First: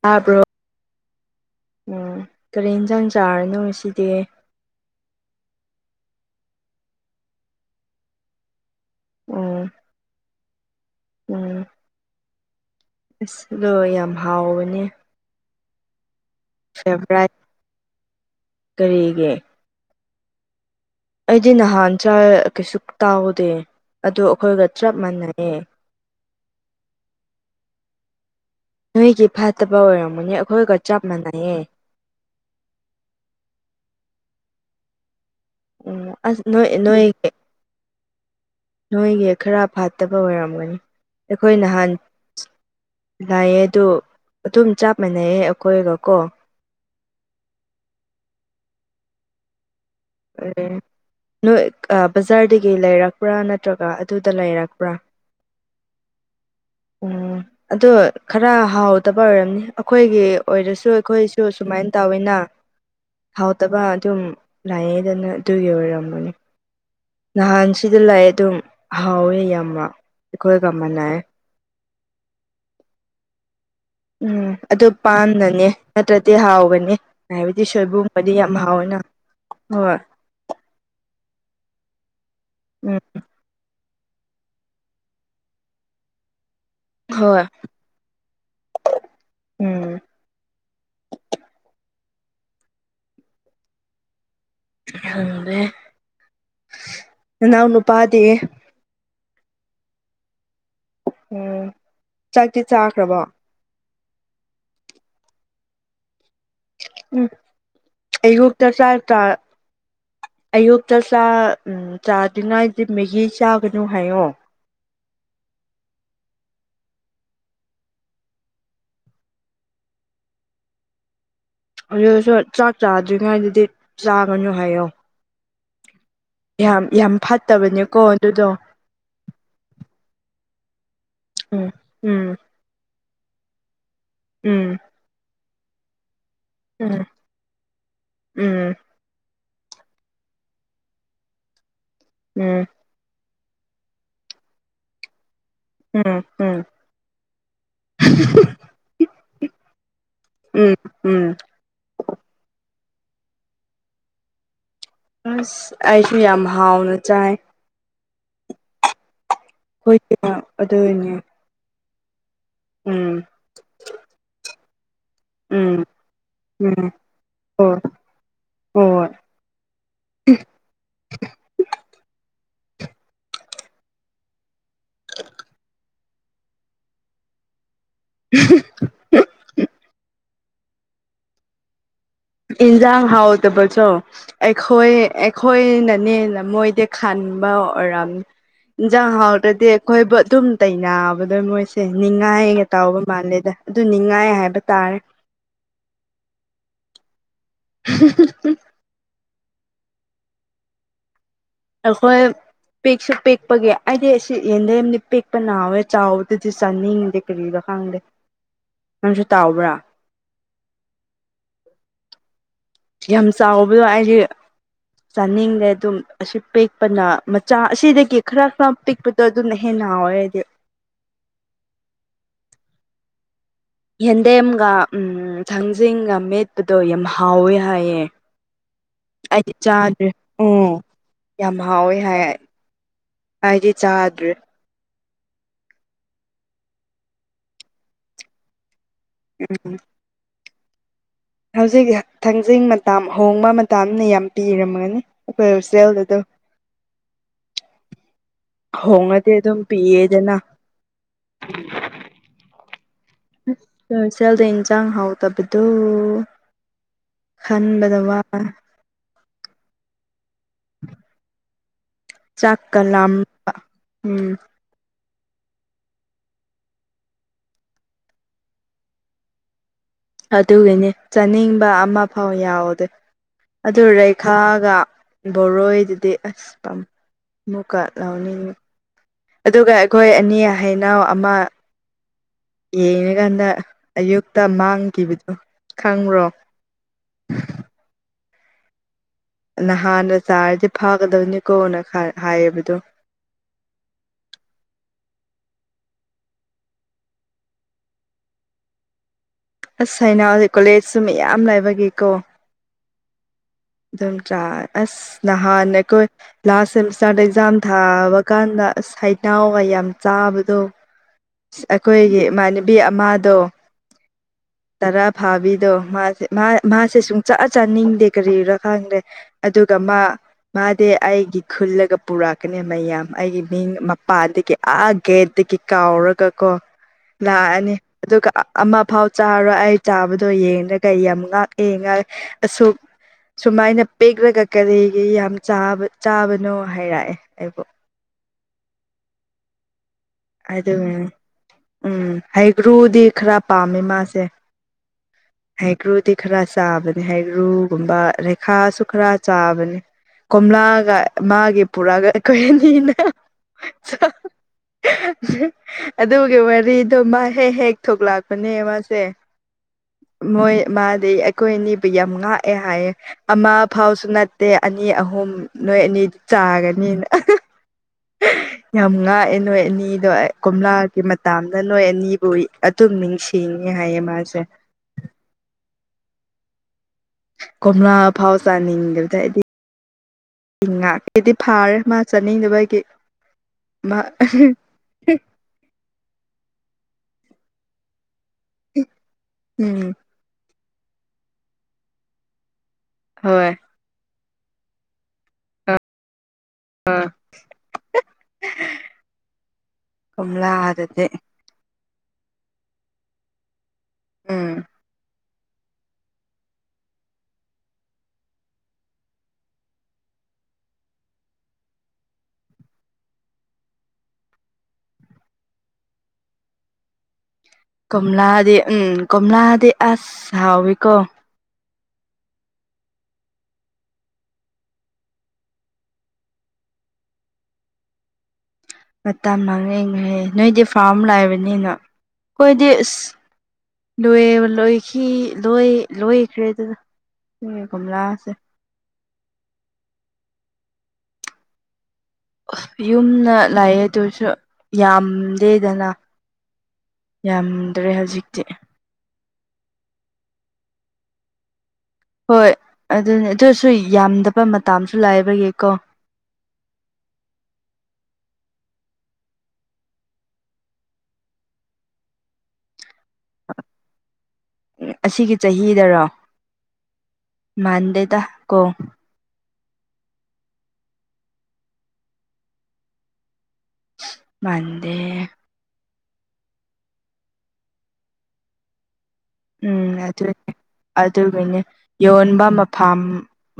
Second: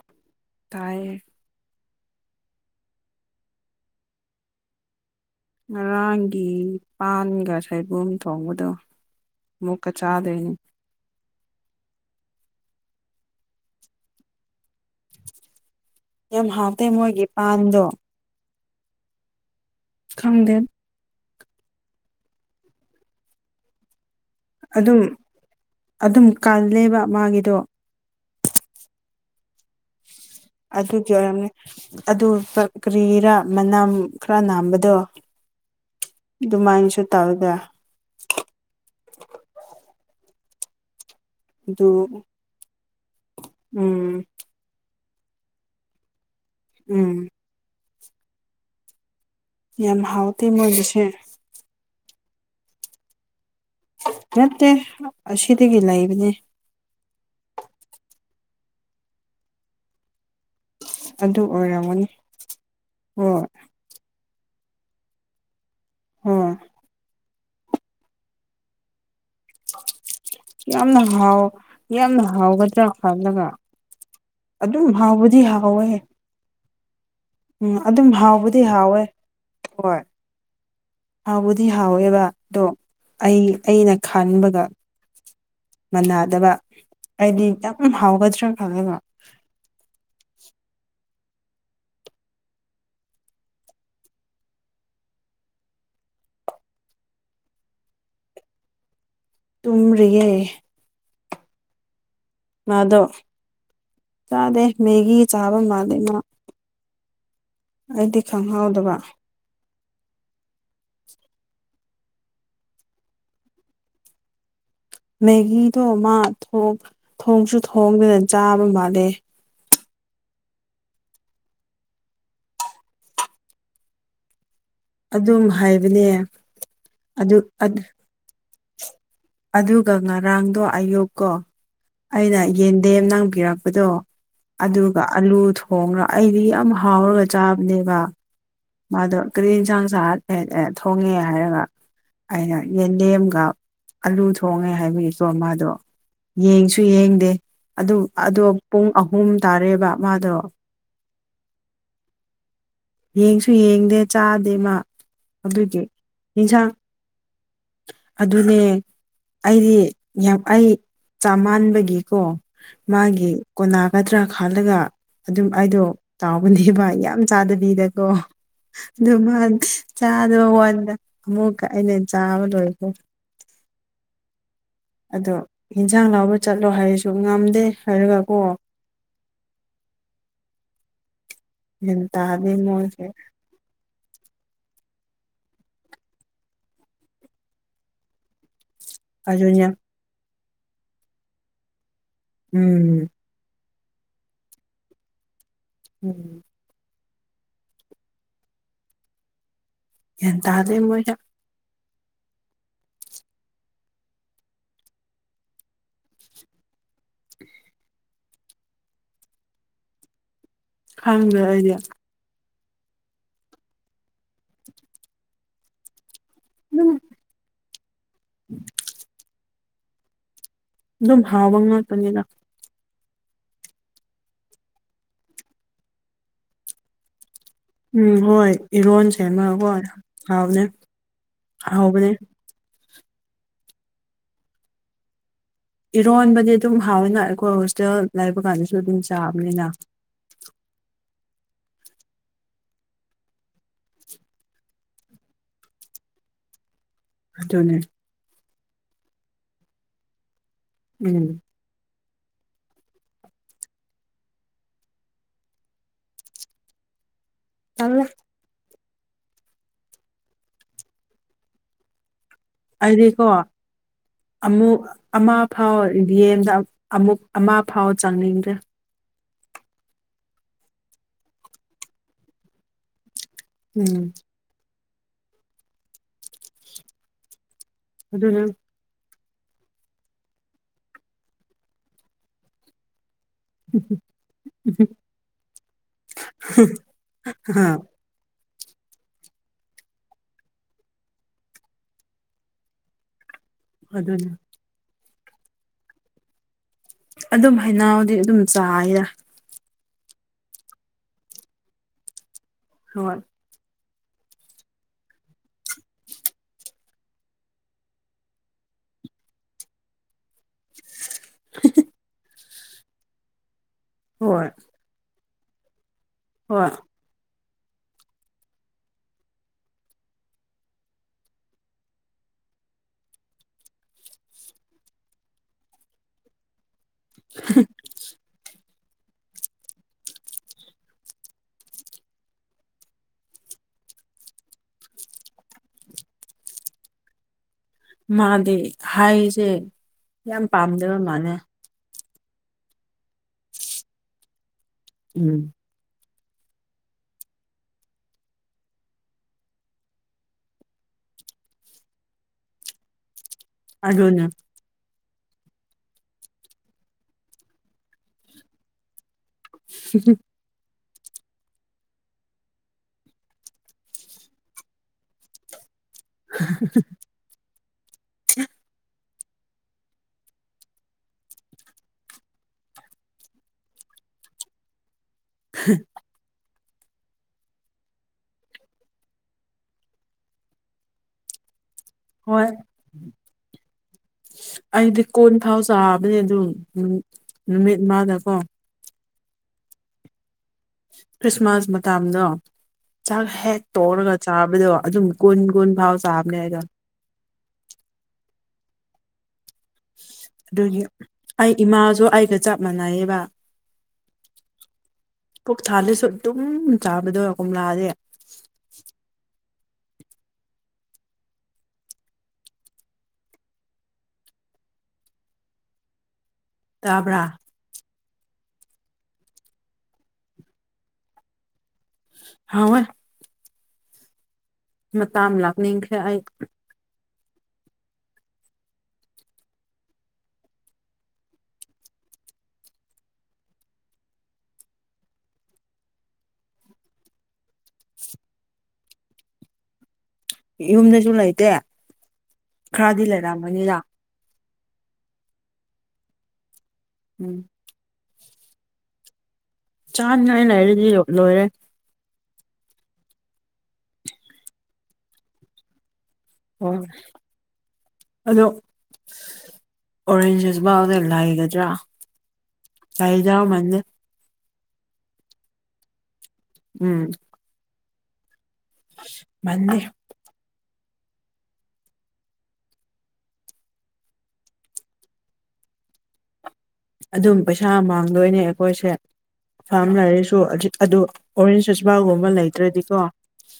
ꯇꯥꯕ꯭ꯔꯣ ꯇꯥꯏ ꯎꯝ ꯀꯔꯤ ꯌꯦꯟꯖꯥꯡ ꯆꯥꯔꯅꯣ ꯉꯁꯤꯗꯤ ꯉꯔꯥꯡꯒꯤ ꯄꯥꯟꯒ ꯁꯣꯏꯕꯨꯝ ꯊꯣꯡꯕꯗꯣ ꯎꯝ ꯃꯨꯀ ꯆꯥꯗꯣꯢꯅꯤ ꯎꯝ ꯑꯁ ꯑꯗꯣ ꯌꯥꯝ ꯍꯥꯎꯒꯅꯤ ꯌꯥꯝ ꯍꯥꯎꯇꯦ ꯃꯣꯏꯒꯤ ꯐꯦꯚꯣꯔꯥꯏꯠ ꯄꯥꯟꯗꯣ ꯀꯔꯤꯒꯤ ꯈꯪꯗꯦ ꯑꯩꯗꯤ ꯅꯍꯥꯟ ꯆꯥꯢ ꯀꯩꯁꯨ ꯇꯥꯎꯗꯦ ꯑꯗꯨ ꯑꯩꯈꯣꯏꯒ ꯆꯞ ꯑꯗꯨꯝ ꯃꯥꯟꯅꯔꯦ ꯑꯗꯨꯝ ꯀꯜꯂꯦꯕ ꯃꯥꯒꯤꯗꯣ ꯅꯣꯏꯒꯤ ꯐꯠꯇꯕ ꯑꯣꯏꯔꯝꯃꯅꯦ ꯑꯩꯈꯣꯏꯒ ꯆꯞ ꯑꯗꯨꯒꯤ ꯑꯣꯏꯔꯝꯅꯤ ꯃꯥꯟꯅꯩꯌꯦ ꯑꯗꯨ ꯀꯔꯤꯔꯥ ꯃꯅꯝ ꯈꯔ ꯅꯥꯝꯕꯗꯣ ꯑꯣ ꯑꯁ ꯅꯣꯏ ꯑꯗꯨꯃꯥꯏꯅꯁꯨ ꯅꯣꯏꯣꯏ ꯇꯧꯔꯒ ꯅꯣꯏꯒꯤ ꯈꯔ ꯐꯥꯠꯇꯕ ꯑꯣꯏꯔꯝꯒꯅꯤ ꯑꯩꯈꯣꯏ ꯑꯗꯨ ꯅꯍꯥꯟ ꯂꯥꯏꯑ ꯑꯗꯨ ꯎꯝ ꯑꯗꯨꯝ ꯆꯞ ꯃꯥꯟꯅꯩꯑ ꯑꯩꯈꯣꯏꯒ ꯀꯣ ꯎꯝ ꯌꯥꯝ ꯍꯥꯎꯇꯦ ꯃꯣꯏꯒꯤꯁꯦ ꯅꯣꯏ ꯕꯖꯥꯔꯗꯒꯤ ꯂꯩꯔꯛ ꯭ꯔꯥ ꯅꯠꯇ꯭ꯔꯒ ꯑꯗꯨꯗ ꯅꯠꯇꯦ ꯂꯩꯔꯛꯄ꯭ꯔꯥ ꯑꯁꯤꯗꯒꯤ ꯂꯩꯕꯅꯦ ꯎꯝ ꯑꯗꯣ ꯈꯔ ꯍꯥꯎꯗꯕ ꯑꯣꯏꯔꯝꯅꯤ ꯑꯩꯈꯣꯏꯒꯤ ꯑꯣꯏꯔꯁꯨ ꯑꯗꯨ ꯑꯩꯈꯣꯏꯁꯨ ꯁꯨꯃꯥꯏꯅ ꯑꯣꯏꯔꯝꯒꯅꯤ ꯇꯧꯋꯅ ꯍꯣꯏ ꯍꯥꯎꯇꯕ ꯑꯗꯨꯝ ꯂꯥꯏꯉꯩꯗꯅ ꯑꯗꯨꯒꯤ ꯑꯣꯏꯔꯝꯕꯅꯦ ꯍꯣꯏ ꯅꯍꯥꯟ ꯁꯤꯗ ꯂꯥꯛꯑꯦ ꯑꯗꯨꯝ ꯍꯥꯎꯋꯦ ꯌꯥꯝ ꯌꯥꯝꯅ ꯑꯩꯈꯣꯏꯒꯃꯅꯏ ꯍꯥꯎ ꯌꯥꯝꯅ ꯍꯥꯎꯒꯗ꯭ꯔꯥ ꯈꯜꯂꯒ ꯎꯝ ꯑꯗꯨ ꯑꯗꯨꯝ ꯍꯥꯎꯕꯗꯤ ꯄꯥꯝꯅꯅꯦ ꯍꯥꯎꯋꯦ ꯅꯠꯇ꯭ꯔꯗꯤ ꯍꯥꯎꯒꯅꯤ ꯍꯥꯏꯕꯗꯤ ꯎꯝ ꯑꯗꯨꯝ ꯁꯣꯏꯕꯨꯝꯨꯝꯕꯗꯤ ꯌꯥꯝ ꯍꯥꯎꯕꯨꯗꯤ ꯍꯥꯎꯋꯦꯅ ꯍꯥꯎꯋꯦ ꯍꯣꯏ ꯍꯥꯎꯕꯨꯗꯤ ꯍꯥꯎꯋꯦꯕ ꯑꯗꯣ ꯎꯝ ꯑꯩ ꯑꯩꯅ ꯈꯕꯒ ꯃꯅꯥꯗꯕ ꯍꯣꯏ ꯍꯥꯏꯗꯤ ꯌꯥꯝ ꯍꯥꯎꯒꯗ꯭ꯔꯥ ꯈꯪꯉꯦꯕ ꯎꯝ ꯑꯗꯦ ꯅꯎꯅ ꯄꯗꯤꯦ ꯇꯨꯝꯔꯤꯩ ꯎꯝ ꯆꯥꯛꯇꯤ ꯃꯥꯗꯣ ꯆꯥꯈ꯭ꯔꯕꯣ ꯆꯥꯗꯦ ꯃꯦꯒꯤ ꯆꯥꯕ ꯃꯥꯜꯂꯦ ꯃꯥ ꯎꯝ ꯑꯩꯗꯤ ꯑꯌꯨꯛꯇ ꯆꯥ ꯈꯪꯍꯧꯗꯕ ꯇ ꯑꯌꯨꯛꯇ ꯎꯝ ꯆꯥꯗ꯭ꯉꯗꯤ ꯃꯦꯒꯤ ꯆꯥꯒꯅꯨ ꯍꯥꯏꯌꯣ ꯃꯦꯒꯤꯗꯣ ꯃꯥ ꯊ ꯊꯣꯡꯁꯨ ꯊꯣꯡꯗꯅ ꯆꯥꯕ ꯃꯥꯜꯂꯦ ꯑꯗꯨꯁꯨ ꯆꯥꯛ ꯆꯥꯗ꯭ꯔꯤꯉꯩꯗꯗꯤ ꯆꯥꯒꯅꯨ ꯍꯥꯏꯌꯣ ꯑꯗꯨꯝ ꯍꯥꯏꯕꯅꯦ ꯌꯥꯝ ꯌꯥꯝ ꯑꯗꯨ ꯐꯠꯇꯕꯅꯦꯀꯣ ꯑꯗꯨꯗꯣ ꯑꯗꯨꯒ ꯉꯔꯥꯡꯗꯣ ꯑꯌꯨꯛꯀꯣ ꯎꯝ ꯎꯝ ꯑꯩꯅ ꯌꯦꯟꯗꯦꯝ ꯅꯪꯕꯤꯔꯛꯄꯗꯣ ꯎꯝ ꯑꯗꯨꯒ ꯑꯂꯨ ꯊꯣꯡꯉ ꯑꯩꯗꯤ ꯌꯥꯝ ꯎꯝ ꯍꯥꯎꯔꯒ ꯆꯥꯕꯅꯦꯕ ꯎꯝ ꯃꯥꯗꯣ ꯀꯔꯤ ꯌꯦꯟꯁꯥꯡꯁꯠ ꯊꯣꯡꯉꯦ ꯍꯥꯏꯔꯒ ꯑꯩꯅ ꯎꯝ ꯌꯦꯟꯗꯦꯝꯒ ꯑꯂꯨ ꯊꯣꯡꯉꯦ ꯍꯥꯏꯕꯒꯤꯁꯨꯣ ꯃꯥꯗꯣ ꯎꯝ ꯎꯝ ꯌꯦꯡꯁꯨ ꯌꯦꯡꯗꯦ ꯑꯗꯨ ꯑꯗꯣ ꯄꯨꯡ ꯑꯍꯨꯝ ꯇꯥꯔꯦꯕ ꯃꯥꯗꯣ ꯎꯝ ꯎꯝ ꯌꯦꯡꯁꯨ ꯌꯦꯡꯗꯦ ꯆꯥꯗꯦ ꯃꯥ ꯑꯁ ꯑꯗꯨꯒꯤ ꯑꯩꯁꯨ ꯌꯥꯝ ꯌꯦꯟꯁꯥꯡ ꯍꯥꯎꯅ ꯆꯥꯏ ꯑꯗꯨꯅꯦ ꯑꯩꯗꯤ ꯑꯩꯈꯣꯏꯗꯤ ꯌꯥꯝ ꯑꯩ ꯑꯗꯨꯅꯦ ꯆꯥꯃ ꯄꯥꯟꯕꯥꯟꯕꯒꯤꯀꯣ ꯎꯝ ꯃꯥꯒꯤ ꯀꯣꯅꯥꯒꯗ꯭ꯔꯥ ꯈꯜꯂꯒ ꯑꯗꯨꯝ ꯎꯝ ꯑꯩꯗꯣ ꯇꯥꯎꯕꯅꯦꯕ ꯎꯝ ꯌꯥꯝ ꯍꯣꯏ ꯆꯥꯗꯕꯤꯗꯀꯣ ꯍꯣꯏ ꯑꯗꯨ ꯃꯥ ꯆꯥꯗꯕ ꯋꯥꯟꯗ ꯑꯃꯨꯛꯀ ꯑꯩꯅ ꯆꯥꯕ ꯂꯣꯏꯕ ꯑꯗꯣ ꯌꯦꯟꯖꯥꯡ ꯂꯥꯎꯕ ꯆꯠꯂꯣ ꯍꯥꯏꯔꯁꯨ ꯉꯝꯗꯦ ꯍꯥꯏꯔꯒꯀꯣ ꯏꯇ ꯏꯟꯖꯥꯡ ꯍꯥꯎ ꯇ ꯄꯨꯁꯨꯣ ꯑꯩꯈꯣꯏ ꯑꯩꯈꯣꯏꯅꯅꯦ ꯂꯝꯃꯣꯏꯗꯤ ꯈꯟꯕ ꯑꯣꯏꯔꯝ ꯏꯟꯖꯥꯡ ꯍꯥꯎꯗ꯭ꯔꯗꯤ ꯑꯗꯨꯅꯦ ꯑꯩꯈꯣꯏꯕꯨ ꯑꯗꯨꯝ ꯇꯩꯅꯕꯗꯣ ꯃꯣꯏꯁꯦ ꯅꯤꯡꯉꯥꯏꯒ ꯇꯥꯎꯕ ꯎꯝ ꯃꯥꯜꯂꯦꯗ ꯑꯗꯨ ꯅꯤꯡꯉꯥꯏ ꯍꯥꯏꯕ ꯇꯥꯔꯦ ꯎꯝ [unintelligible] ꯌꯦ ꯇꯗꯦ ꯃꯥ ꯑꯩꯈꯣꯏ ꯄꯦꯛꯁꯨ ꯄꯦꯛꯄꯒꯤ ꯑꯩꯗꯤ ꯑꯁꯤ ꯌꯦꯟꯗꯦꯝꯗꯤ ꯄꯦꯛꯄꯅ ꯍꯥꯎꯋꯦ ꯆꯥꯎꯕꯗꯨꯗꯤ ꯆꯥꯅꯤꯡꯗꯦ ꯀꯔꯤꯔꯥ ꯈꯪꯗꯦ ꯅꯪꯁꯨ ꯇꯥꯎꯕ꯭ꯔꯥ ꯈꯪꯗ꯭ꯔꯦ ꯑꯩꯗꯤ ꯌꯥꯝ ꯆꯥꯎꯕꯗꯣ ꯑꯩꯗꯤ ꯆꯥꯅꯤꯡꯗꯦ ꯑꯗꯨꯝ ꯑꯁꯤ ꯑꯗꯨꯝ ꯄꯤꯛꯄꯅ ꯃꯆꯥ ꯑꯁꯤꯗꯒꯤ ꯈꯔ ꯈꯔ ꯄꯤꯛꯄꯗꯣ ꯑꯗꯨꯅ ꯍꯦꯟꯅ ꯍꯥꯎꯋꯦ ꯑꯩꯗꯤ ꯑꯗꯨꯝ ꯍꯥꯎꯕ ꯉꯥꯛꯇꯅꯤꯅ ꯌꯦꯟꯗꯦꯝꯒ ꯊꯥꯡꯖꯤꯡꯒ ꯃꯤꯠ ꯄꯗꯣ ꯌꯥꯝ ꯍꯥꯎꯋꯦ ꯍꯥꯏꯌꯦ ꯎꯝ ꯍꯣꯏ ꯏꯔꯣꯟ ꯑꯩꯗꯤ ꯁꯦꯝꯃꯒꯀꯣ ꯆꯥꯗ꯭ꯔꯤ ꯎ ꯍꯥꯎꯕꯅꯦ ꯌꯥꯝ ꯍꯥꯎꯋꯦ ꯍꯥꯎꯕꯅꯦ ꯍꯥꯏ ꯑꯩꯗꯤ ꯆꯥꯗ꯭ꯔꯤ ꯏꯔꯣꯟꯕꯗꯤ ꯑꯗꯨꯝ ꯍꯥꯎꯋꯦꯅ ꯑꯩꯈꯣꯏ ꯍꯣꯁꯇꯦꯜ ꯂꯩꯕ ꯀꯥꯟꯗꯁꯨ ꯑꯗꯨꯝ ꯆꯥꯕꯅꯤꯅ ꯍꯧꯖꯤꯛ ꯊꯥꯡꯖꯤꯡ ꯃꯇꯝ ꯍꯣꯡꯕ ꯃꯇꯝꯅꯦ ꯌꯥꯝ ꯄꯤꯔꯝꯒꯅꯤ ꯑꯈꯣꯏ ꯍꯣꯁꯇꯦꯜꯗꯗꯣ ꯑꯗꯨꯅꯦ ꯍꯣꯡꯉꯗꯤ ꯑꯗꯨꯝ ꯄꯤꯌꯦꯗꯅ ꯎꯝ ꯁꯦꯜꯗ ꯏꯟꯖꯥꯡ ꯍꯥꯎꯇꯕꯗꯣ ꯈꯟꯕꯗ ꯇꯜꯂꯦ ꯋꯥ ꯆꯥꯛꯀ ꯑꯩꯗꯤꯀꯣ ꯂꯥꯝꯕ ꯎꯝ ꯑꯃꯨꯛ ꯑꯃ ꯐꯥꯎ ꯔ꯭ꯌꯦꯟꯗ ꯑꯃꯨꯛ ꯑꯃ ꯐꯥꯎ ꯆꯪꯅꯤꯡꯗꯦ ꯑꯗꯨꯒꯤꯅꯤ ꯆꯥꯅꯤꯡꯕ ꯑꯃ ꯐꯥꯎ ꯌꯥꯎꯗꯦ ꯑꯗꯨ ꯎꯝ ꯔꯦꯈꯥꯒ ꯕꯣꯔꯣꯏꯗꯨꯗꯤ ꯑꯁ ꯃꯨꯀ ꯑꯗꯨꯅ ꯂꯧꯅꯤꯡ ꯑꯗꯨꯒ ꯑꯩꯈꯣꯏ ꯑꯅꯤ ꯍꯩꯅꯧ ꯑꯃ ꯌꯦꯡꯉꯀꯥꯟꯗ ꯑꯌꯨꯛꯇ ꯃꯥꯡꯈꯤꯕꯗꯨ ꯈꯪꯕ꯭ꯔꯣ [unintelligible] ꯅꯍꯥꯟꯅ ꯆꯥꯔꯗꯤ ꯐꯥꯒꯗꯕꯅꯤꯀꯣꯅ ꯍꯥꯏꯌꯦꯕꯗꯣ ꯑꯗꯨꯅꯦ ꯑꯗꯨꯝ ꯍꯩꯅꯥꯎꯗꯤ ꯑꯗꯨꯝ ꯆꯥꯏꯗ ꯑꯁ ꯍꯩꯅꯧ ꯀꯣꯂꯦꯖꯁꯨ ꯃꯌꯥꯝ ꯂꯥꯏꯕꯒꯤꯀꯣ ꯍꯣꯏ ꯑꯗꯨꯝ ꯆꯥ ꯑꯁ ꯅꯍꯥꯟ ꯑꯩꯈꯣꯏ ꯂꯥꯁ ꯁꯦꯃꯁ ꯇꯔꯗ ꯑꯦꯛꯖꯥꯝ ꯊꯥꯕ ꯀꯥꯟꯗ ꯍꯩꯅꯧꯒ ꯌꯥꯝ ꯆꯥꯕ ꯗꯣ ꯑꯩꯈꯣꯏꯒꯤ ꯏꯃꯥꯟꯅꯕꯤ ꯑꯃꯗꯣ ꯍꯣꯏ ꯇꯔꯥ ꯐꯥꯕꯤꯗꯣ ꯃꯥꯁꯦ ꯍꯣꯏ ꯃꯥꯁꯦ ꯁꯨꯡ ꯆꯥ ꯆꯥꯅꯤꯡꯗꯦ ꯀꯔꯤꯔ ꯈꯪꯗꯦ ꯑꯗꯨꯒ ꯃꯥ ꯃꯥꯗꯤ ꯑꯩꯒꯤ ꯈꯨꯜꯂꯒ ꯄꯨꯔꯛꯀꯅꯦ ꯃꯌꯥꯝ ꯑꯩꯒꯤ ꯃꯤꯡ ꯃꯄꯥꯟꯗꯒꯤ ꯑꯥ ꯒꯦꯠꯇꯒꯤ ꯀꯥꯎꯔꯒ ꯀꯣ ꯂꯥꯛꯑꯅꯤ ꯑꯗꯨꯒ ꯑꯃ ꯐꯥꯎ ꯆꯥꯔꯣꯏ ꯑꯩ ꯆꯥꯕꯗꯣ ꯌꯦꯡꯉꯒ ꯌꯥꯝ ꯉꯥꯛꯑꯦ ꯑꯁꯨꯛ ꯁꯨꯃꯥꯏꯅ ꯄꯦꯛꯂꯒ ꯀꯔꯤꯒꯤ ꯌꯥꯝ ꯆꯥꯕꯅꯣ ꯍꯥꯏꯔꯛꯑꯦ ꯑꯩꯕꯨ ꯃꯥꯗꯤ ꯍꯥꯏꯁꯦ ꯑꯗꯨꯅꯦ ꯎꯝ ꯍꯩꯒ꯭ꯔꯨꯗꯤ ꯈꯔ ꯄꯥꯝꯃꯦ ꯃꯥꯁꯦ ꯎꯝ ꯍꯩꯒ꯭ꯔꯨꯗꯤ ꯈꯔ ꯆꯥꯕꯅꯤ ꯍꯩꯒ꯭ꯔꯨꯒꯨꯝꯕ ꯔꯦꯈꯥꯁꯨ ꯈꯔ ꯆꯥꯕꯅꯤ ꯀꯣꯝꯂꯥꯒ ꯃꯥꯒꯤ ꯄꯨꯔꯛꯑꯒ ꯑꯩꯈꯣꯏ ꯑꯅꯤꯅ ꯆꯥꯕꯅꯦ ꯑꯗꯨꯅꯦ ꯑꯗꯨꯒꯤ ꯋꯥꯔꯤꯗꯣ ꯃꯥ ꯍꯦꯛ ꯍꯦꯛ ꯊꯣꯛꯂꯛꯄꯅꯦ ꯃꯥꯁꯦ [unintelligible] ꯃꯣꯏ ꯃꯥꯗꯤ ꯑꯩꯈꯣꯏ ꯑꯅꯤꯕꯨ ꯌꯥꯝ ꯉꯥꯛꯑꯦ ꯍꯥꯏꯌꯦ ꯑꯃ ꯐꯥꯎꯁꯨ ꯅꯠꯇꯦ ꯑꯅꯤ ꯑꯍꯨꯝ ꯅꯣꯏ ꯑꯅꯤꯗꯤ ꯆꯥꯒꯅꯤꯅ ꯎ ꯌꯥꯝ ꯉꯥꯛꯑꯦ ꯅꯣꯏ ꯑꯅꯤꯗꯣ ꯀꯣꯝꯂꯥꯒꯤ ꯃꯇꯗ ꯅꯣꯏ ꯑꯅꯤꯕꯨ ꯇꯨꯝ ꯅꯤꯡꯁꯤꯡꯉꯦ ꯍꯥꯏꯌꯦ ꯃꯥꯁꯦ ꯍ ꯀꯣꯝꯂꯥ ꯐꯥꯎ ꯆꯥꯅꯤꯡꯗꯗ ꯍꯥꯏꯗꯤ ꯉꯗꯤ ꯐꯥꯔꯦ ꯃꯥ ꯍꯣꯏ ꯆꯥꯅꯤꯡꯗꯕꯒꯤ ꯃꯥ ꯑꯩꯗꯤ ꯀꯣꯟ ꯐꯥꯎ ꯆꯥꯕꯅꯦ ꯑꯗꯨꯝ ꯅꯨꯃꯤꯠ ꯃꯥꯗꯀꯣ ꯎꯝ ꯈ꯭ꯔꯤꯁꯃꯥꯁ ꯃꯇꯝꯗꯣ ꯆꯥꯛ ꯍꯣꯏ ꯍꯦꯛ ꯇꯧꯔꯒ ꯆꯥꯕꯗꯣ ꯑꯗꯨꯝ ꯀꯨꯟ ꯀꯨꯟ ꯐꯥꯎ ꯆꯥꯕꯅꯦ ꯍꯥꯏꯗ ꯑꯥ ꯑꯗꯨꯒꯤ ꯑꯩ ꯏꯃꯥꯁꯨ ꯑꯩꯒ ꯆꯞ ꯃꯥꯟꯅꯩꯌꯦꯕ ꯎꯝ ꯄꯨꯣꯛ ꯊꯥꯜꯂꯁꯨ ꯑꯗꯨꯝ ꯆꯥꯕꯗꯣꯏꯔ ꯀꯣꯝꯂꯥꯥꯁꯦ ꯇꯥꯕ꯭ꯔꯥ ꯀꯝꯂꯥꯗꯤ ꯎꯝ ꯀꯣꯝꯂꯥꯗꯤ ꯑꯁ ꯍꯥꯎꯋꯤꯀꯣ ꯍ ꯃꯇꯥ ꯑꯃ ꯂꯥꯛꯅꯤꯡꯈ꯭ꯔꯦ ꯑꯩ ꯃꯇꯝ ꯃꯥꯡꯛꯈꯩ ꯅꯣꯏꯗꯤ ꯐꯥꯔꯝ ꯂꯥꯛꯕꯅꯤꯅ ꯑꯩꯈꯣꯏꯗꯤ ꯑꯁ ꯂꯣꯏꯕ ꯂꯣꯏꯈꯤ ꯂꯣꯏꯈ꯭ꯔꯦ ꯑꯗꯨꯗ ꯀꯒꯣꯝꯂꯥꯁꯦ ꯌꯨꯝꯗꯁꯨ ꯂꯩꯇꯦ ꯈꯔꯗꯤ ꯌꯨꯝꯅ ꯂꯩꯔꯝꯒꯅꯤꯗ ꯂꯥꯏꯑꯌꯦ ꯑꯗꯨꯁꯨ ꯌꯥꯝꯗꯦꯗꯅ ꯎꯝ ꯌꯥꯝꯗ꯭ꯔꯦ ꯍꯧꯖꯤꯛꯇꯤ ꯆꯥꯅꯤꯡꯉꯥꯏꯅ ꯍꯥꯏꯔꯗꯤ ꯌ ꯂꯣꯏꯔꯦ ꯍꯣꯏ ꯑꯗꯨꯅꯤ ꯑꯗꯨꯔꯁꯨ ꯌꯥꯝꯗꯕ ꯃꯇꯥꯝꯁꯨ ꯂꯥꯛꯕꯒꯤꯀꯣ ꯑꯣ ꯑꯗꯨꯩꯅꯣ ꯑꯣꯔꯦꯟꯖꯁꯨꯐꯎꯗ ꯂꯩꯒꯗ꯭ꯔꯥ ꯂꯗꯃꯜꯗꯤ ꯑꯁꯤꯒꯤ ꯆꯍꯤꯗꯔꯣ ꯎꯝ ꯃꯥꯥꯟꯗꯦꯗ ꯀꯣ ꯃꯅꯤ ꯃꯗꯦ ꯑꯗꯨꯝ ꯄꯩꯁꯥ ꯃꯥꯡꯗꯣꯏꯅꯦ ꯑꯩꯈꯣꯏꯁꯦ ꯎꯝ ꯐꯥꯔꯝ ꯑꯗꯨ ꯂꯩꯔꯁꯨ ꯑꯗꯨ ꯑꯗꯨꯒꯤꯅꯦ ꯑꯣꯔꯦꯟꯖ ꯁꯁꯕꯥꯒꯨꯝꯕ ꯌꯣꯟꯕ ꯃꯐꯝ ꯂꯩꯇ꯭ꯔꯗꯤꯀꯣ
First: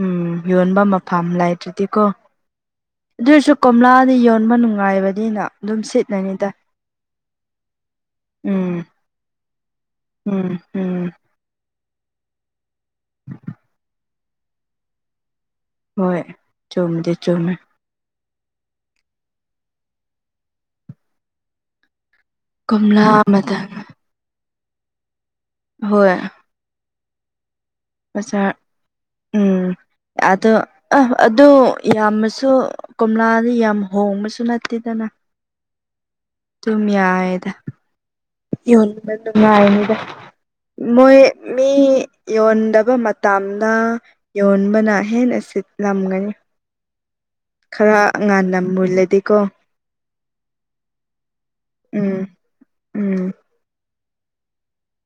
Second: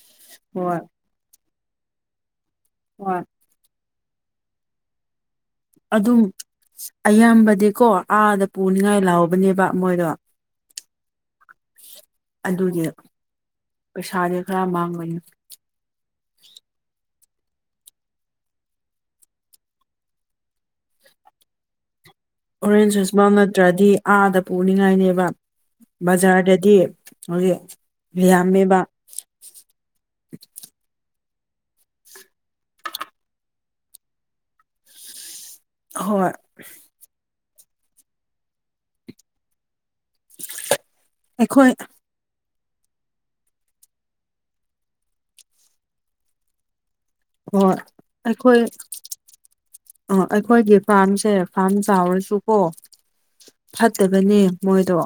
ꯎꯝ ꯍꯣꯏ ꯌꯣꯟꯕ ꯃꯐꯝꯐꯝ ꯂꯩꯗ꯭ꯔꯗꯤꯀꯣ ꯍꯣꯏ ꯁꯤꯁꯨ ꯀꯣꯝꯂꯥꯗꯤ ꯌꯣꯟꯕ ꯅꯨꯡꯉꯥꯏꯕꯅꯤꯅ ꯑꯗꯨꯝ ꯁꯤꯠꯂꯅꯤꯗꯥꯏ ꯑꯌꯥꯝꯕꯗꯤꯀꯣ ꯑꯥꯗ ꯄꯨꯅꯤꯡꯉꯥꯏ ꯂꯥꯛꯕꯅꯦꯕ ꯃꯣꯏꯗꯣ ꯎꯝ ꯎꯝ ꯑꯗꯨꯒꯤ ꯄꯩꯁꯥꯁꯦ ꯈꯔ ꯃꯥꯡꯕꯅꯤ ꯍꯣꯏ ꯆꯨꯝꯃꯗꯤ ꯆꯨꯝꯃꯦ ꯑꯣꯔꯦꯟꯖ ꯀꯣꯝꯂꯥ ꯖꯨꯁ ꯃꯝ ꯃꯇꯝ ꯅꯠꯇ꯭ꯔꯗꯤ ꯑꯥꯗ ꯄꯨꯅꯤꯡꯉꯥꯏꯅꯦꯕ ꯍꯣꯏ ꯕꯖꯥꯔꯗꯗꯤ ꯍꯧꯖꯤꯛ ꯑꯣꯆꯥꯔ ꯌꯥꯝꯃꯦꯕ ꯎꯝ ꯑꯗꯣ ꯑ ꯑꯗꯨ ꯌꯥꯝꯅꯁꯨ ꯀꯣꯝꯂꯥꯗꯤ ꯌꯥꯝ ꯍꯣꯡꯕꯁꯨ ꯅꯠꯇꯦꯗꯅ ꯍꯣꯏ ꯇꯃꯤ ꯌꯥꯏꯗ ꯌꯣꯟꯕ ꯅꯨꯡꯉꯥꯏꯔꯅꯤꯗ ꯃꯣꯏ ꯃꯤ ꯑꯩꯈꯣꯏ ꯌꯣꯟꯗꯕ ꯃꯇꯝꯗ ꯌꯣꯟꯕꯅ ꯍꯦꯟꯅ ꯁꯤꯠꯂꯝꯒꯅꯤ ꯍꯣꯏ ꯈꯔ ꯉꯥꯟꯅ ꯑꯩꯈꯣꯏ ꯃꯨꯜꯂꯗꯤꯀꯣ ꯑ ꯑꯩꯈꯣꯏꯒꯤ ꯐꯥꯔꯝꯁꯦ ꯐꯥꯔꯝ ꯎꯝ ꯆꯥꯎꯔꯁꯨꯀꯣ ꯎꯝ ꯐꯠꯇꯕꯅꯦ ꯃꯣꯏꯗꯣ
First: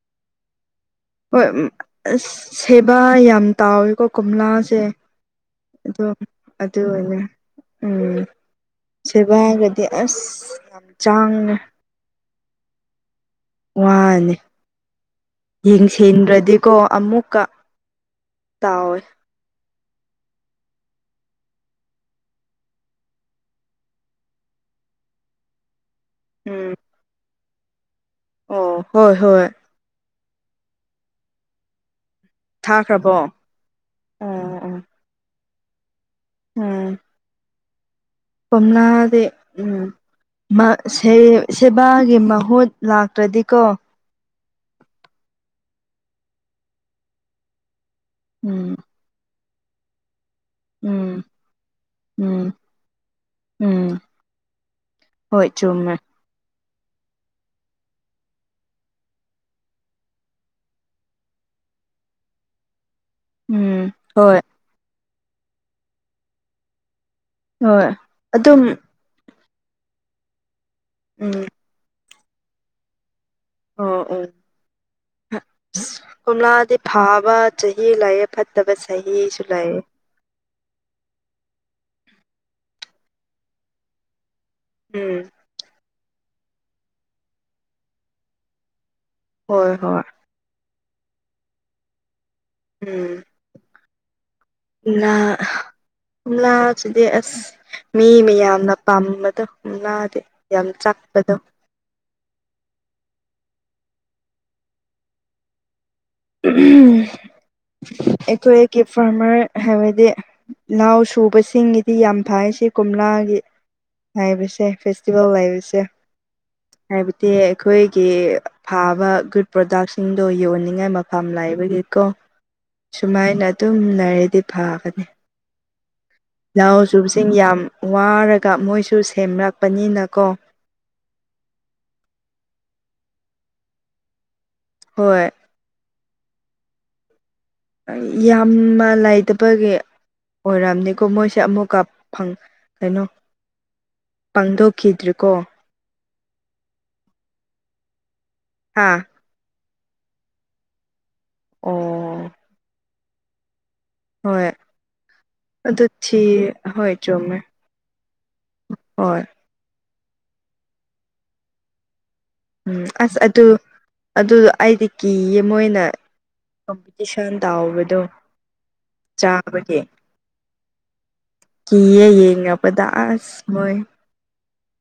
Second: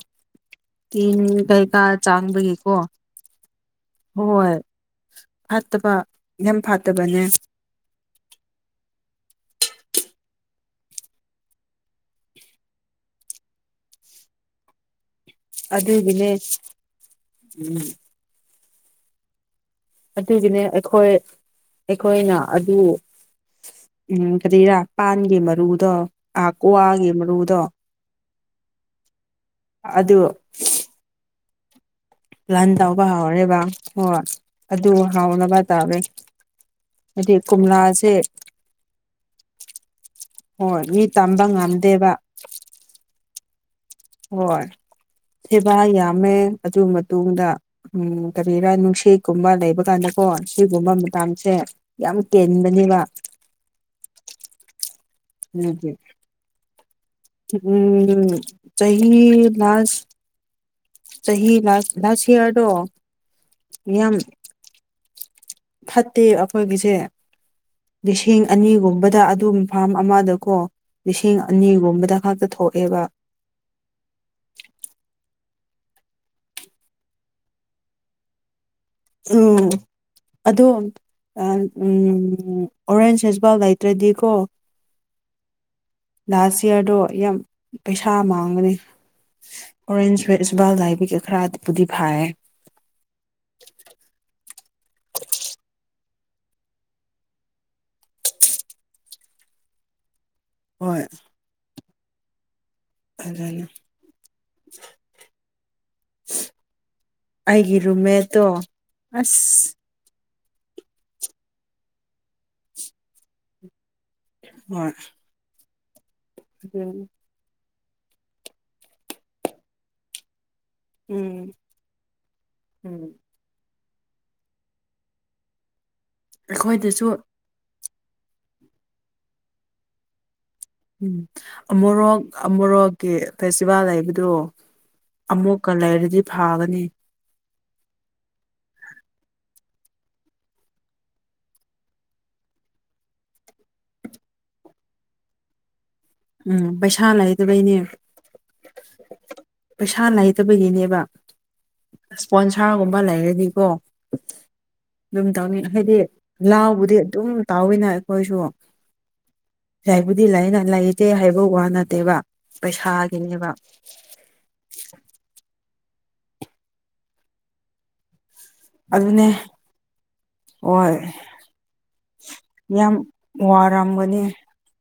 ꯇꯤꯟ ꯍꯣꯏ ꯑꯝ ꯀꯩꯀꯥ ꯆꯥꯡꯕꯒꯤꯀꯣ ꯁꯦꯕꯥ ꯌꯥꯝ ꯇꯥꯎꯋꯦ ꯀꯣ ꯍꯣꯏ ꯀꯣꯝꯂꯥꯁꯦ ꯐꯠꯇꯕ ꯑꯗꯨꯝ ꯌꯥꯝ ꯑꯗꯨ ꯑꯣꯏꯅ ꯐꯠꯇꯕꯅꯦ ꯎꯝ ꯁꯦꯕꯒꯗꯤ ꯑꯁ ꯌꯥꯝ ꯆꯥꯡꯉꯤ ꯋꯥꯅꯤ ꯑꯗꯨꯒꯤꯅꯦ ꯌꯦꯡꯁꯤꯟꯗ꯭ꯔꯗꯤꯀꯣ ꯑꯃꯨꯛꯀ ꯎꯝ ꯇꯥꯎꯋꯦ ꯑꯗꯨꯒꯤꯅꯦ ꯑꯩꯈꯣꯏ ꯑꯩꯈꯣꯏꯅ ꯑꯗꯨ ꯎꯝ ꯀꯔꯤꯔꯥ ꯄꯥꯟꯒꯤ ꯃꯔꯨꯗꯣ ꯎꯝ ꯑꯥꯛꯋꯥꯒꯤ ꯃꯔꯨꯗꯣ ꯑꯣ ꯍꯣꯏ ꯍꯣꯏ ꯑꯗꯨ ꯂꯥꯟ ꯇꯧꯕ ꯊꯥꯈ꯭ꯔꯕꯣ ꯍꯥꯎꯔꯦꯕ ꯍꯣꯏ ꯑꯣ ꯑꯣ ꯑꯗꯨ ꯍꯥꯎꯅꯕ ꯇꯧꯔꯦ ꯎꯝ ꯍꯥꯏꯗꯤ ꯀꯣꯝꯂꯥꯁꯦ ꯀꯣꯝꯂꯥꯗꯤ ꯎꯝ ꯃꯥ ꯍꯣꯏ ꯃꯤ ꯁꯦ ꯇꯝꯕ ꯉꯝꯗꯦꯕ ꯁꯦꯕꯥꯒꯤ ꯃꯍꯨꯠ ꯂꯥꯛꯇ꯭ꯔꯗꯤꯀꯣ ꯍꯣꯏ ꯁꯦꯕꯥ ꯌꯥꯝꯃꯦ ꯑꯗꯨ ꯃꯇꯨꯡꯗ ꯎꯝ ꯀꯔꯤꯔꯥ ꯅꯨꯡꯁꯤꯠ ꯀꯨꯝꯕ ꯂꯩꯕ ꯀꯥꯟꯗ ꯀꯣ ꯁꯤꯒꯨꯝꯕ ꯎꯝ ꯃꯇꯝꯁꯦ ꯌꯥꯝ ꯎꯝ ꯀꯦꯟꯕꯅꯦꯕ ꯎꯝ ꯍꯣꯏ ꯑꯗꯨꯒꯤ ꯆꯨꯝꯃꯦ ꯎꯝ ꯆꯍꯤ ꯂꯥꯁ ꯆꯍꯤ ꯂꯥꯁ ꯂꯥꯁ ꯏꯌꯔꯗꯣ ꯎꯝ ꯍꯣꯏ ꯐꯠꯇꯦ ꯑꯈꯣꯏꯒꯤꯁꯦ ꯍꯣꯏ ꯂꯤꯁꯤꯡ ꯑꯗꯨꯝ ꯑꯅꯤꯒꯨꯝꯕꯗ ꯑꯗꯨꯝ ꯐꯥꯔꯝ ꯑꯃꯗꯀꯣ ꯂꯤꯁꯤꯡ ꯎꯝ ꯑꯅꯤꯒꯨꯝꯕꯗ ꯈꯛꯇ ꯊꯣꯛꯑꯦꯕ ꯑꯣ ꯑꯣ ꯀꯣꯝꯂꯥꯗꯤ ꯐꯥꯕ ꯆꯍꯤ ꯂꯩꯌꯦ ꯐꯠ ꯇꯕ ꯆꯍꯤꯁꯨ ꯎꯝ ꯂꯩꯌꯦ ꯑꯗꯣ ꯑꯥ ꯎꯝ ꯑꯣꯔꯦꯟꯖ ꯍꯦꯁꯕꯥꯜ ꯂꯩꯇ꯭ꯔꯗꯤꯀꯣ ꯎꯝ ꯂꯥꯁ ꯏꯌꯥꯔꯗꯣ ꯌꯥꯝ ꯄꯩꯁꯥ ꯃꯥꯡꯒꯅꯤ ꯍꯣꯏ ꯍꯣꯏ ꯑꯣꯔꯦꯟꯖ ꯐꯦꯁꯕꯥꯥꯜ ꯂꯩꯕꯒꯤ ꯑ ꯈꯔꯕꯨꯗꯤ ꯐꯥꯏꯌꯦ ꯎꯝ ꯀꯣꯝꯂꯥ ꯑꯍ ꯀꯣꯝꯂꯥꯁꯤꯗꯤ ꯑꯁ ꯃꯤ ꯃꯌꯥꯝꯅ ꯄꯥꯝꯕꯗꯣ ꯀꯣꯝꯂꯥꯗꯤ ꯌꯥꯝ ꯍꯣꯏ ꯆꯥꯛꯄꯗꯣ ꯐꯖꯩꯅꯦ ꯎꯝ ꯑꯩꯈꯣꯏꯒꯤ ꯐꯥꯔꯃꯔ ꯑꯁ ꯍꯥꯏꯕꯗꯤ ꯂꯥꯎ ꯁꯨꯕꯁꯤꯡꯒꯤꯗꯤ ꯌꯥꯝ ꯐꯥꯏ ꯁꯤ ꯀꯣꯝꯂꯥꯒꯤ ꯉꯥꯏꯕꯁꯦ ꯍꯣꯏ ꯐꯦꯁꯤꯚꯦꯜ ꯂꯩꯕꯁꯦ ꯑꯗꯨꯅꯤ ꯍꯥꯏꯕ ꯇꯤ ꯑꯈꯣꯏꯒꯤ ꯐꯥꯕ ꯒꯨꯗ ꯄ꯭ꯔꯣꯗꯛꯁꯤꯡꯗꯣ ꯌꯣꯟꯅꯤꯡꯉꯥꯏ ꯃ ꯐꯝ ꯎꯝ ꯂꯥꯏꯕꯒꯤꯀꯣ ꯎꯝ ꯁꯨꯃꯥꯏꯅ ꯑꯗꯨꯝ ꯂꯩꯔꯗꯤ ꯐꯒꯅꯤ ꯂꯧ ꯑꯩꯈꯣꯏꯗꯁꯨ ꯁꯨꯕꯁꯤꯡ ꯌꯥꯝ ꯋꯥꯔꯒ ꯃꯣꯏꯁꯨ ꯁꯦꯝꯔꯛꯄꯅꯤꯅꯀꯣ ꯎꯝ ꯑꯃꯨꯔꯣꯛ ꯑꯃꯣꯔꯣꯛꯀꯤ ꯐꯦꯁꯇꯤꯚꯦꯜ ꯂꯩꯕꯗꯣ ꯍꯣꯏ ꯑꯃꯨꯛꯀ ꯂꯩꯔꯗꯤ ꯐꯥꯒꯅꯤ ꯌꯥꯝꯃ ꯂꯩꯥꯇꯕꯒꯤ ꯑꯣꯏꯔꯝꯅꯤꯀꯣ ꯃꯣꯏꯁꯦ ꯑꯃꯨꯛ ꯐꯪ ꯀꯩꯅꯣ ꯄꯥꯡꯗꯣꯛꯈꯤꯗ꯭ꯔꯤꯀꯣ ꯎꯝ ꯄꯩꯁꯥ ꯂꯩꯇꯥꯕꯩꯅꯦ ꯍꯥꯥ ꯄꯩꯁꯥ ꯂꯩꯇꯕꯒꯤꯅꯦꯕ ꯑꯣ ꯏꯁꯄꯣꯟꯁꯥꯔꯒꯨꯝꯕ ꯂꯩꯔꯗꯤꯀꯣ ꯍꯣꯏ ꯑꯗꯨꯝ ꯇꯧꯅꯤ ꯑꯗꯨ ꯍꯥꯏꯗꯤ ꯊꯤ ꯍꯣꯏ ꯂꯥꯎꯕꯨꯗꯤ ꯑꯗꯨꯝ ꯆꯨꯝꯃꯦ ꯇꯥꯎꯋꯤꯅ ꯑꯈꯣꯏꯁꯨ ꯍꯣꯏ ꯂꯥꯏꯕꯨꯗꯤ ꯂꯩꯅ ꯂꯩꯇꯦ ꯍꯥꯏꯕ ꯋꯥ ꯅꯠꯇꯦꯕ ꯄꯩꯁꯥꯒꯤꯅꯦꯕ ꯑꯗꯨꯗ ꯑꯩꯗꯤ ꯀꯤꯌꯦ ꯃꯣꯏꯅ ꯀꯝꯄꯤꯇꯤꯁꯟ ꯇꯥꯎꯕꯗꯣ ꯑꯗꯨꯅꯦ ꯆꯥꯕꯒꯤ ꯍꯣꯏ ꯀꯤꯌꯦ ꯌꯦꯉꯕꯗ ꯌꯥꯝ ꯑꯁ ꯃꯣꯏ ꯋꯥꯔꯝꯒꯅꯤ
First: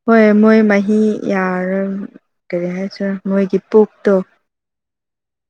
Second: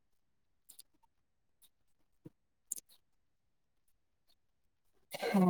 ꯍꯣꯏ ꯃꯣꯏ ꯃꯍꯤ ꯌꯥꯔꯣꯏ ꯀꯔꯤ ꯍꯥꯏꯁꯤꯔ ꯃꯣꯏꯒꯤ ꯄꯨꯛꯇꯣ ꯍꯣ